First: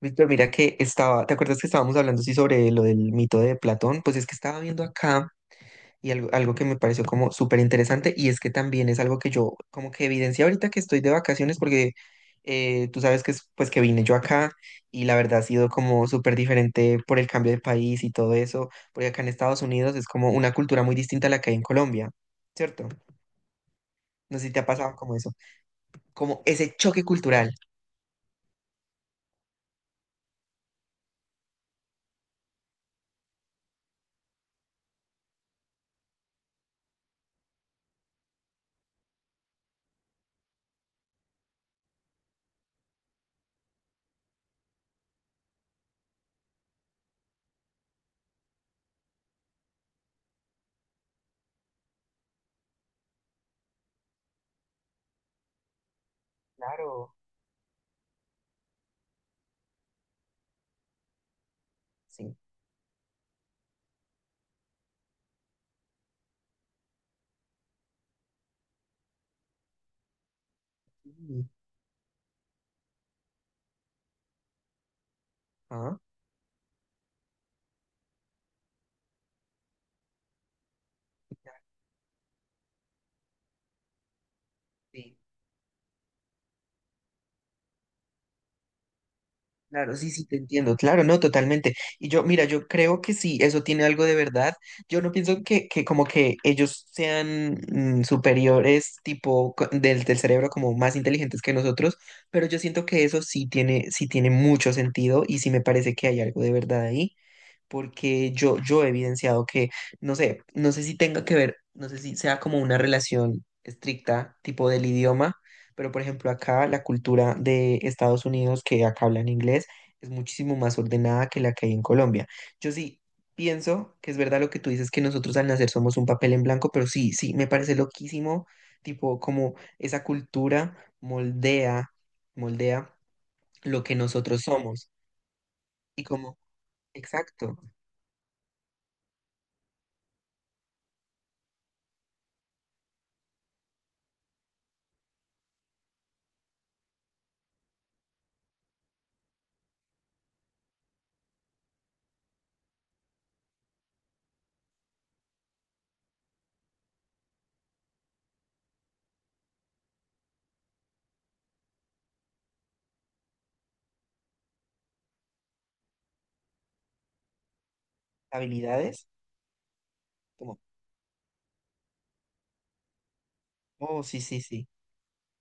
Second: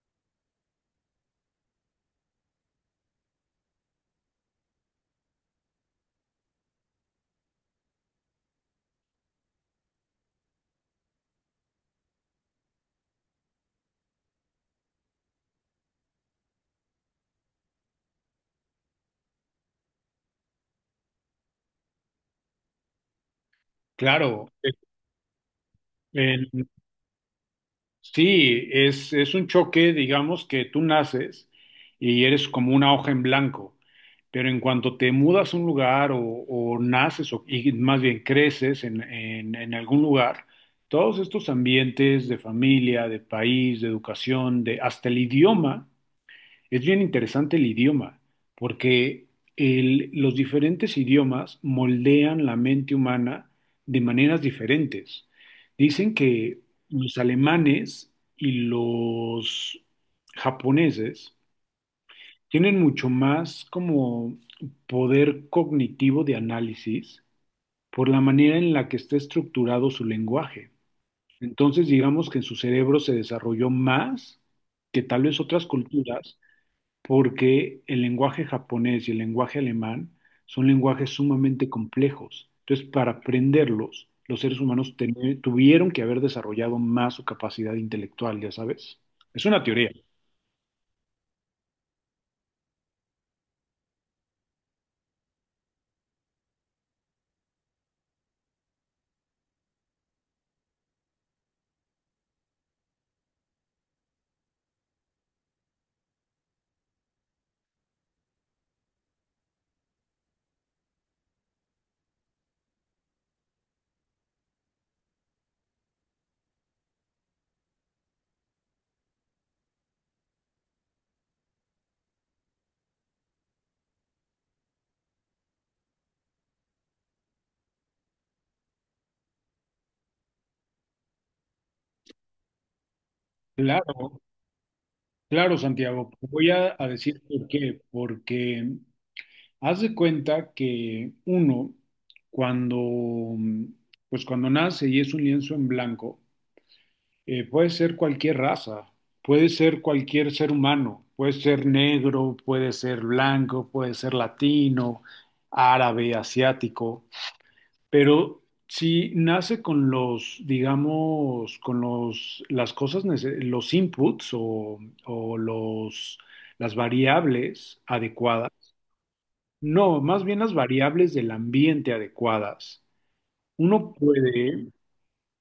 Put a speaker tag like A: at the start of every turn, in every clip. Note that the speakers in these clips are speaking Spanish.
A: Víctor, mira que estaba, ¿te acuerdas que estábamos hablando sí sobre lo del mito de Platón? Pues es que estaba viendo acá y algo que me pareció como súper interesante y es que también es algo que yo como que evidencia ahorita que estoy de vacaciones porque tú sabes que pues que vine yo acá y la verdad ha sido como súper diferente por el cambio de país y todo eso, porque acá en Estados Unidos es como una cultura muy distinta a la que hay en Colombia, ¿cierto? No
B: Claro.
A: sé si te ha pasado como eso, como
B: En-
A: ese choque cultural.
B: es un choque, digamos, que tú naces y eres como una hoja en blanco, pero en cuanto te mudas a un lugar o naces, o, y más bien creces en algún lugar, todos estos ambientes de familia, de país, de educación, de hasta el idioma. Es bien interesante el idioma, porque los diferentes idiomas moldean la mente humana de maneras diferentes. Dicen que
A: Claro,
B: los alemanes y los japoneses
A: sí.
B: tienen mucho más como poder cognitivo de análisis por la manera en la que está estructurado su lenguaje.
A: Sí.
B: Entonces, digamos que en su cerebro se desarrolló más que tal vez otras
A: Ah,
B: culturas, porque el lenguaje japonés y el lenguaje alemán son lenguajes sumamente complejos. Entonces, para aprenderlos, los seres humanos
A: sí.
B: tuvieron que haber desarrollado más su capacidad intelectual, ya sabes. Es una teoría.
A: Claro, sí, sí, te entiendo, claro, no, totalmente. Y yo, mira, yo creo que sí, eso tiene algo de verdad. Yo no pienso que como que ellos sean superiores, tipo, del cerebro, como más inteligentes que nosotros, pero yo siento que eso sí tiene mucho sentido y sí me parece que hay algo de verdad ahí porque yo he evidenciado que, no sé, no sé si tenga que ver, no sé si sea como una relación estricta, tipo del idioma, pero por ejemplo acá la cultura de Estados Unidos que acá hablan inglés es muchísimo más ordenada que la que hay en Colombia. Yo sí pienso que es verdad lo que tú dices, que nosotros al nacer somos un papel en blanco, pero sí, sí, me parece loquísimo, tipo como esa cultura moldea, moldea lo que
B: Claro,
A: nosotros somos
B: claro,
A: y
B: Santiago.
A: como,
B: Voy a decir por
A: exacto,
B: qué. Porque haz de cuenta que uno, cuando, pues cuando nace y es un lienzo en blanco. Puede ser cualquier raza, puede ser cualquier ser humano, puede ser negro, puede ser blanco, puede ser latino, árabe, asiático, pero si nace con los, digamos, con los, las cosas, los inputs o los, las variables adecuadas,
A: habilidades.
B: no, más bien las
A: Como
B: variables del ambiente adecuadas, uno
A: oh, sí, sí, sí,
B: puede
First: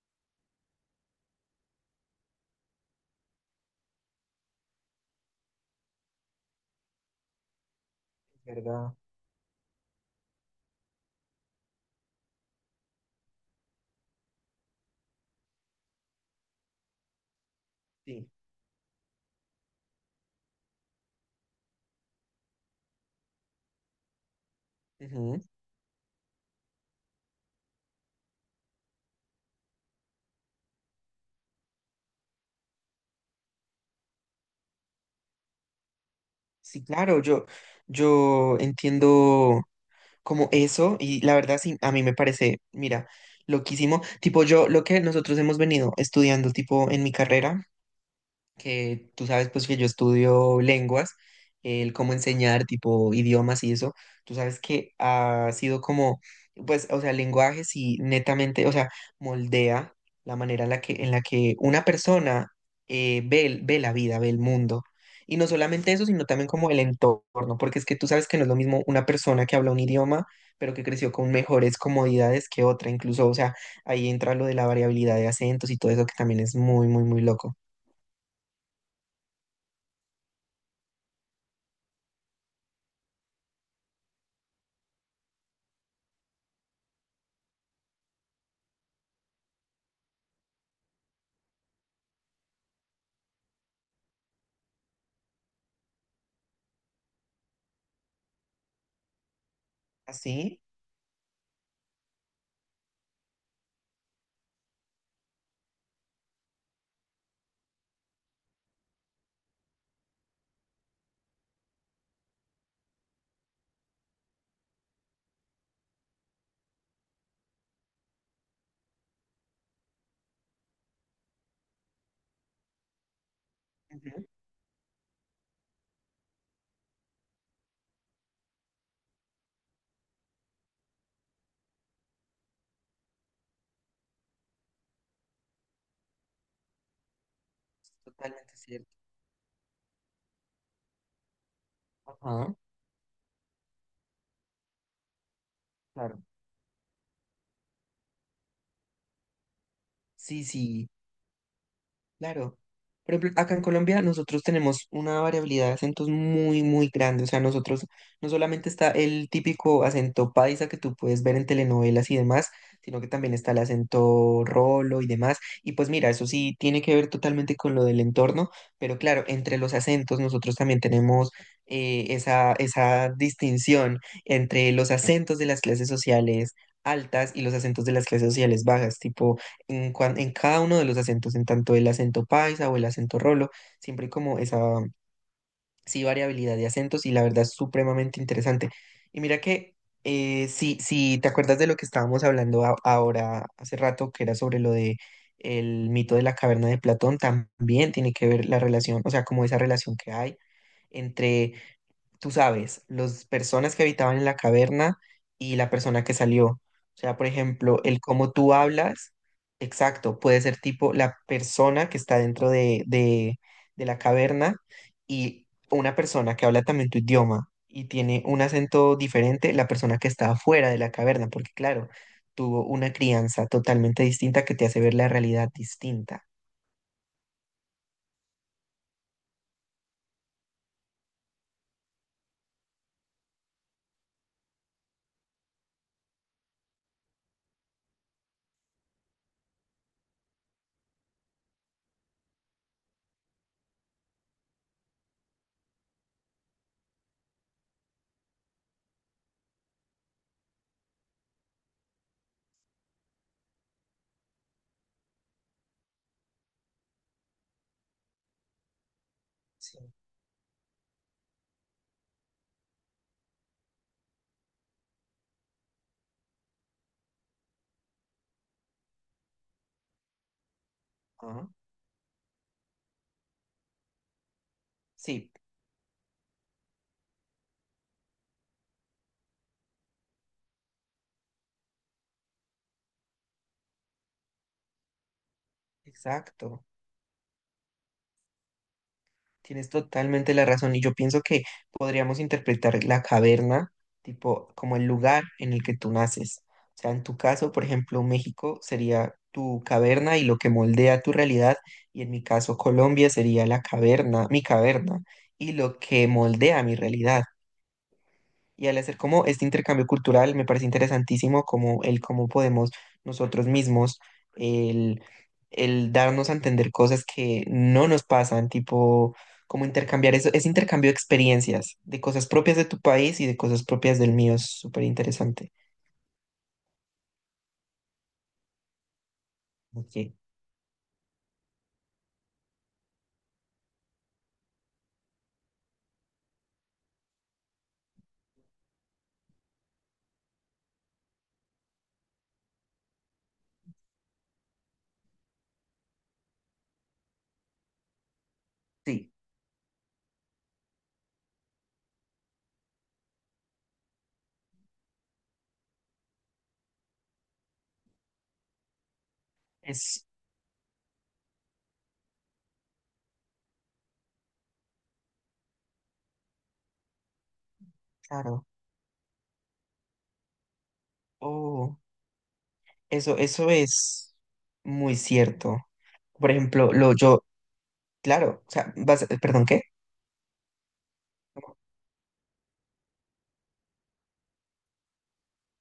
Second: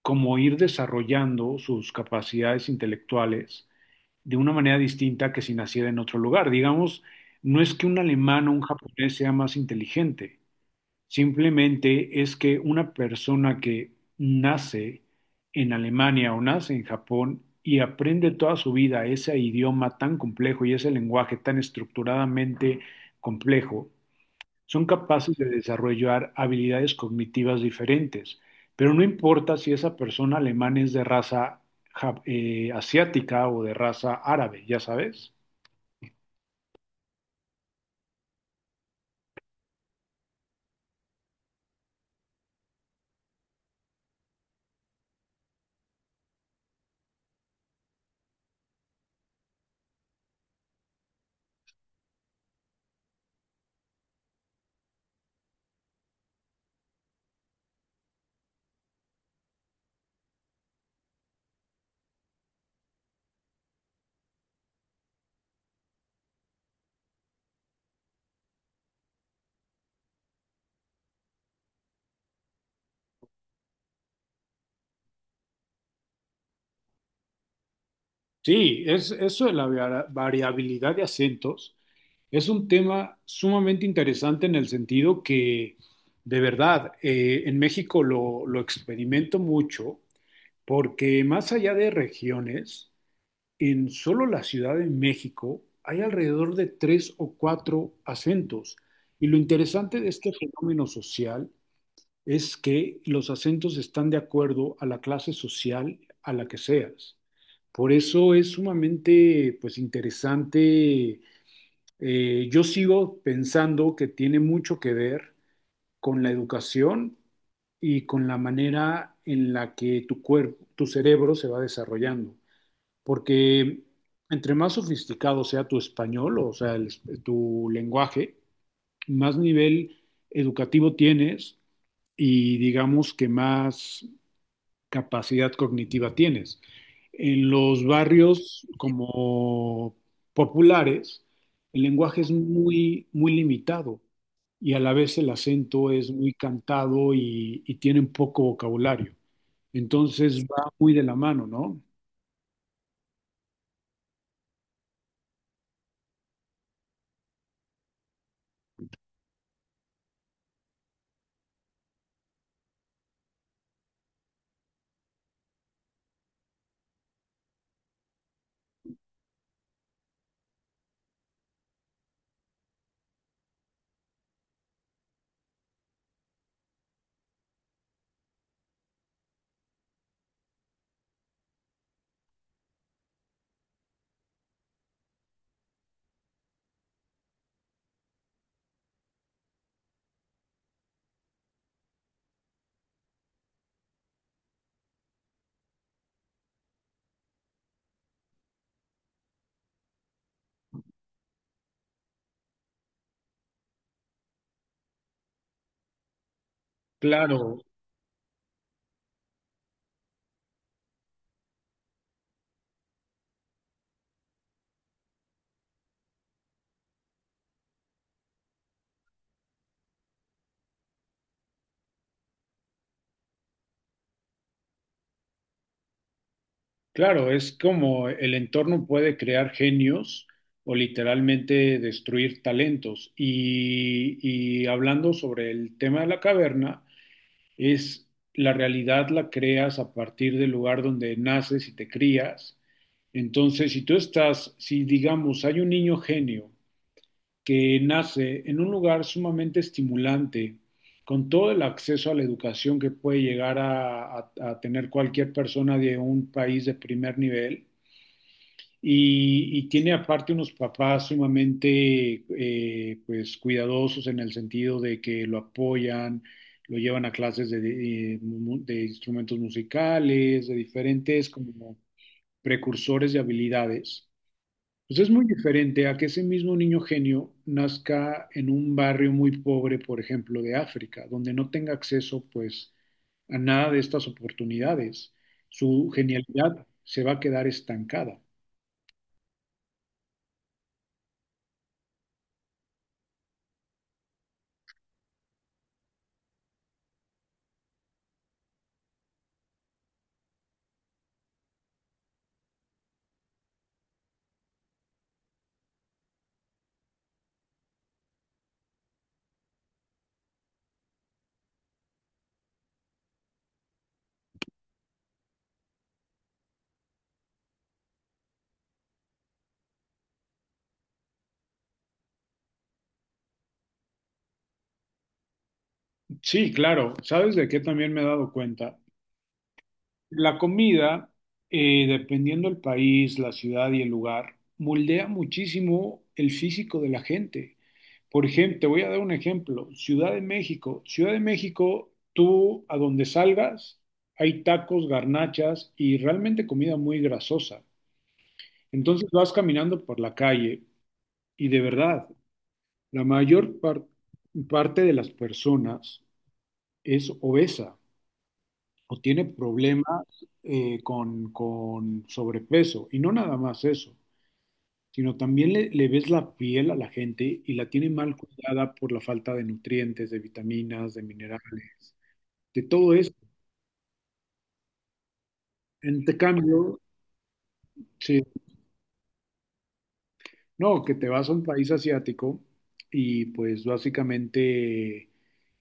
B: como ir desarrollando sus capacidades intelectuales de una manera distinta que si naciera en otro lugar. Digamos, no es que un alemán o
A: es
B: un
A: verdad.
B: japonés sea más inteligente, simplemente es que una persona que nace en Alemania o nace en Japón y
A: Sí.
B: aprende toda su vida ese idioma tan complejo y ese lenguaje tan estructuradamente complejo, son capaces
A: Ujú.
B: de desarrollar habilidades cognitivas diferentes, pero no importa si esa persona alemana es de raza asiática o de raza árabe, ya sabes.
A: Sí, claro, yo entiendo como eso y la verdad sí, a mí me parece, mira, loquísimo. Tipo, yo lo que nosotros hemos venido estudiando, tipo, en mi carrera. Que tú sabes pues que yo estudio lenguas, el cómo enseñar tipo idiomas y eso, tú sabes que ha sido como, pues, o sea, el lenguaje sí netamente, o sea, moldea la manera en la que una persona ve, ve la vida, ve el mundo. Y no solamente eso, sino también como el entorno, porque es que tú sabes que no es lo mismo una persona que habla un idioma, pero que creció con mejores comodidades que otra, incluso, o sea, ahí entra lo de la variabilidad de acentos y todo eso que también es muy, muy, muy loco.
B: Eso de la variabilidad de acentos es un tema sumamente interesante en el sentido que, de verdad, en México lo experimento mucho porque más allá de regiones, en solo la Ciudad de México hay alrededor de tres o cuatro acentos. Y lo interesante de este
A: ¿Así?
B: fenómeno social es que los acentos están de acuerdo a la clase social a la que seas. Por eso es sumamente, pues, interesante. Yo sigo pensando que tiene mucho que ver con la educación y con la manera en la que tu cuerpo, tu cerebro se va desarrollando, porque
A: Ujú.
B: entre más sofisticado sea tu español, o sea, tu lenguaje, más nivel educativo tienes y digamos que más capacidad cognitiva tienes. En los
A: Totalmente
B: barrios
A: cierto.
B: como populares, el lenguaje es
A: Ajá,
B: muy, muy limitado y a la vez el acento es
A: claro.
B: muy cantado y tienen poco vocabulario. Entonces
A: Sí,
B: va
A: sí,
B: muy de la mano, ¿no?
A: claro. Por ejemplo, acá en Colombia nosotros tenemos una variabilidad de acentos muy, muy grande. O sea, nosotros no solamente está el típico acento paisa que tú puedes ver en telenovelas y demás, sino que también está el acento rolo y demás. Y pues mira, eso sí tiene que ver totalmente con lo del entorno, pero claro, entre los acentos nosotros también tenemos esa distinción entre los acentos de las clases sociales altas y los acentos de las clases sociales bajas, tipo en, en cada uno de los acentos, en tanto el acento paisa o el acento rolo, siempre hay como esa sí, variabilidad de acentos y la verdad es supremamente interesante. Y mira que si te acuerdas de lo que estábamos hablando ahora hace rato, que era sobre lo de el mito de la caverna de Platón, también tiene que ver la relación, o sea, como esa relación que hay entre tú sabes, las personas que habitaban en la caverna y la persona que salió. O sea, por
B: Claro,
A: ejemplo, el cómo tú hablas, exacto, puede ser tipo la persona que está dentro de la caverna y una persona que habla también tu idioma y tiene un acento diferente, la persona que está afuera de la caverna, porque claro, tuvo una crianza totalmente distinta que te hace ver la realidad distinta.
B: claro, es como el entorno puede crear genios o literalmente destruir talentos. Y hablando sobre el tema de la caverna, es la realidad la creas a partir del lugar donde naces y te crías. Entonces, si tú estás, si digamos hay un niño genio que nace en un lugar sumamente estimulante, con todo el acceso a la educación que puede llegar a a tener cualquier persona de un país de primer nivel, y
A: Sí.
B: tiene aparte unos papás sumamente pues cuidadosos en el sentido de que lo apoyan, lo llevan a clases de instrumentos musicales, de diferentes
A: Ajá.
B: como precursores de habilidades. Pues es muy
A: Sí,
B: diferente a que ese mismo niño genio nazca en un barrio muy pobre, por ejemplo, de África, donde no tenga acceso, pues, a nada de estas oportunidades. Su
A: exacto.
B: genialidad se va a quedar estancada.
A: Tienes totalmente la razón y yo pienso que podríamos interpretar la caverna tipo como el lugar en el que tú naces. O sea, en tu caso, por ejemplo, México sería tu caverna y lo que moldea tu realidad, y en mi caso Colombia sería la caverna, mi caverna y lo que moldea mi realidad. Y al hacer como este intercambio cultural, me parece interesantísimo como el cómo podemos nosotros mismos, el, el darnos a entender cosas que no nos pasan, tipo como intercambiar eso, ese intercambio de experiencias, de cosas propias de tu país y de cosas propias del mío, es súper interesante.
B: Sí, claro. ¿Sabes de qué también me he dado cuenta?
A: Ok,
B: La comida, dependiendo del país, la ciudad y el lugar, moldea muchísimo el físico de la gente. Por ejemplo, te voy a dar un ejemplo. Ciudad de México. Ciudad de México, tú a donde salgas, hay tacos, garnachas y realmente comida muy grasosa. Entonces
A: sí,
B: vas caminando por la calle y de verdad, la parte de las personas es obesa, o tiene problemas
A: es
B: con sobrepeso. Y no nada más eso, sino también le ves la piel a la gente y la tiene mal
A: claro.
B: cuidada por la falta de nutrientes, de vitaminas, de
A: Oh,
B: minerales, de todo eso.
A: eso es muy cierto.
B: En te
A: Por ejemplo,
B: cambio,
A: lo yo,
B: sí,
A: claro, o sea, perdón, ¿qué?
B: no, que te vas a un país asiático y pues básicamente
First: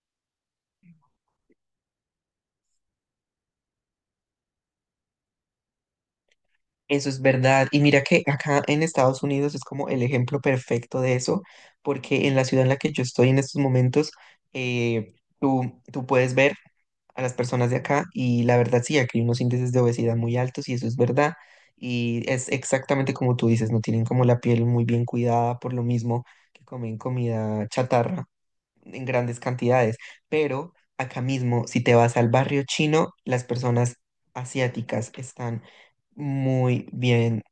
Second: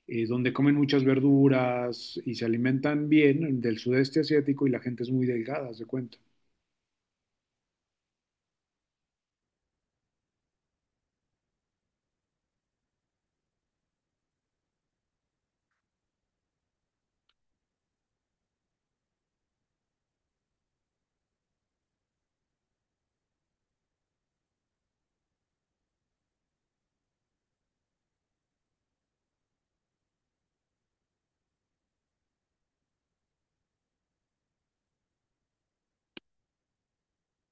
B: donde comen muchas verduras y se alimentan bien del sudeste asiático y la gente es muy delgada, haz de cuenta.
A: Eso es verdad. Y mira que acá en Estados Unidos es como el ejemplo perfecto de eso, porque en la ciudad en la que yo estoy en estos momentos, eh, tú puedes ver a las personas de acá y la verdad sí, aquí hay unos índices de obesidad muy altos y eso es verdad. Y es exactamente como tú dices, no tienen como la piel muy bien cuidada por lo mismo que comen comida chatarra en grandes cantidades. Pero acá mismo, si te vas al barrio chino, las personas asiáticas están muy bien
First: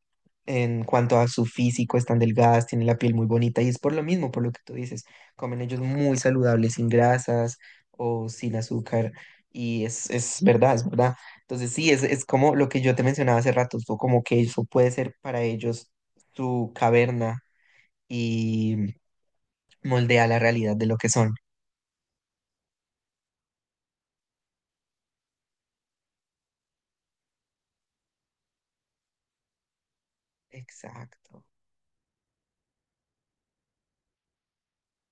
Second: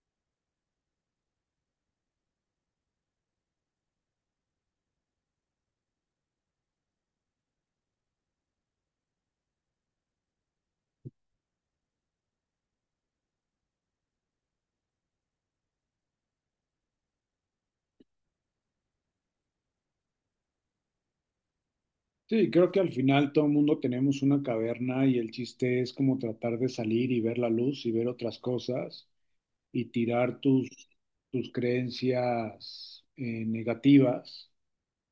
A: en cuanto a su físico, están delgadas, tienen la piel muy bonita y es por lo mismo, por lo que tú dices, comen ellos muy saludables, sin grasas o sin azúcar y es verdad, es verdad. Entonces sí, es como lo que yo te mencionaba hace rato, fue como que eso puede ser para ellos su caverna y moldea la realidad de lo que son.
B: Sí, creo que al final todo el mundo tenemos una caverna y el chiste es como tratar de salir y ver la luz y ver otras cosas y tirar tus,
A: Exacto.
B: tus creencias negativas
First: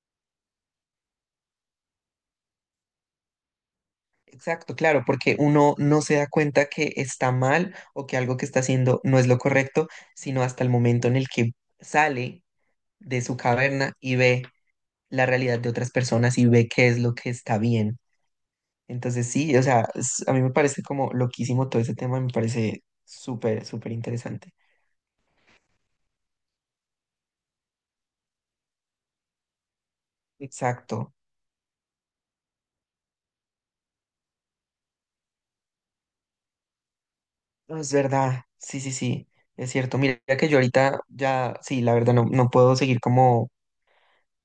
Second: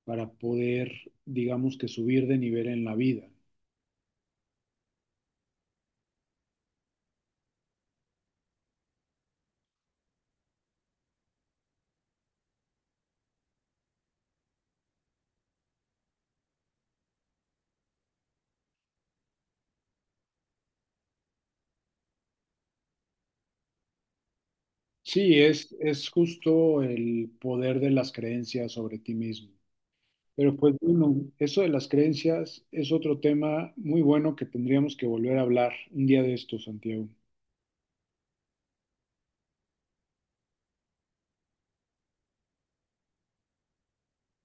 B: para poder, digamos, que subir de nivel en la vida.
A: Exacto, claro, porque uno no se da cuenta que está mal o que algo que está haciendo no es lo correcto, sino hasta el momento en el que sale de su caverna y ve la realidad de otras personas y ve qué es lo que está bien. Entonces sí, o sea, a mí me parece como loquísimo todo ese tema, me parece súper, súper interesante.
B: Sí, es justo el poder de las creencias sobre ti mismo. Pero pues
A: Exacto.
B: bueno, eso de las creencias es otro tema muy bueno que tendríamos que volver a hablar un día de esto, Santiago.
A: No, es verdad, sí, sí, sí, es cierto. Mira que yo ahorita ya, sí, la verdad no, no puedo seguir como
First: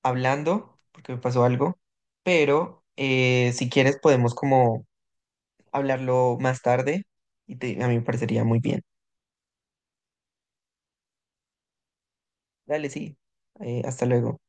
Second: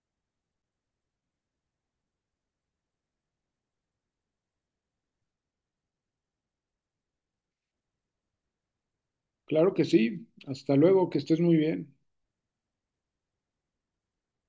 A: hablando, porque me pasó algo, pero si quieres podemos como hablarlo más tarde y a mí me parecería muy bien.
B: Claro que sí. Hasta luego, que estés muy bien.
A: Dale, sí. Hasta luego.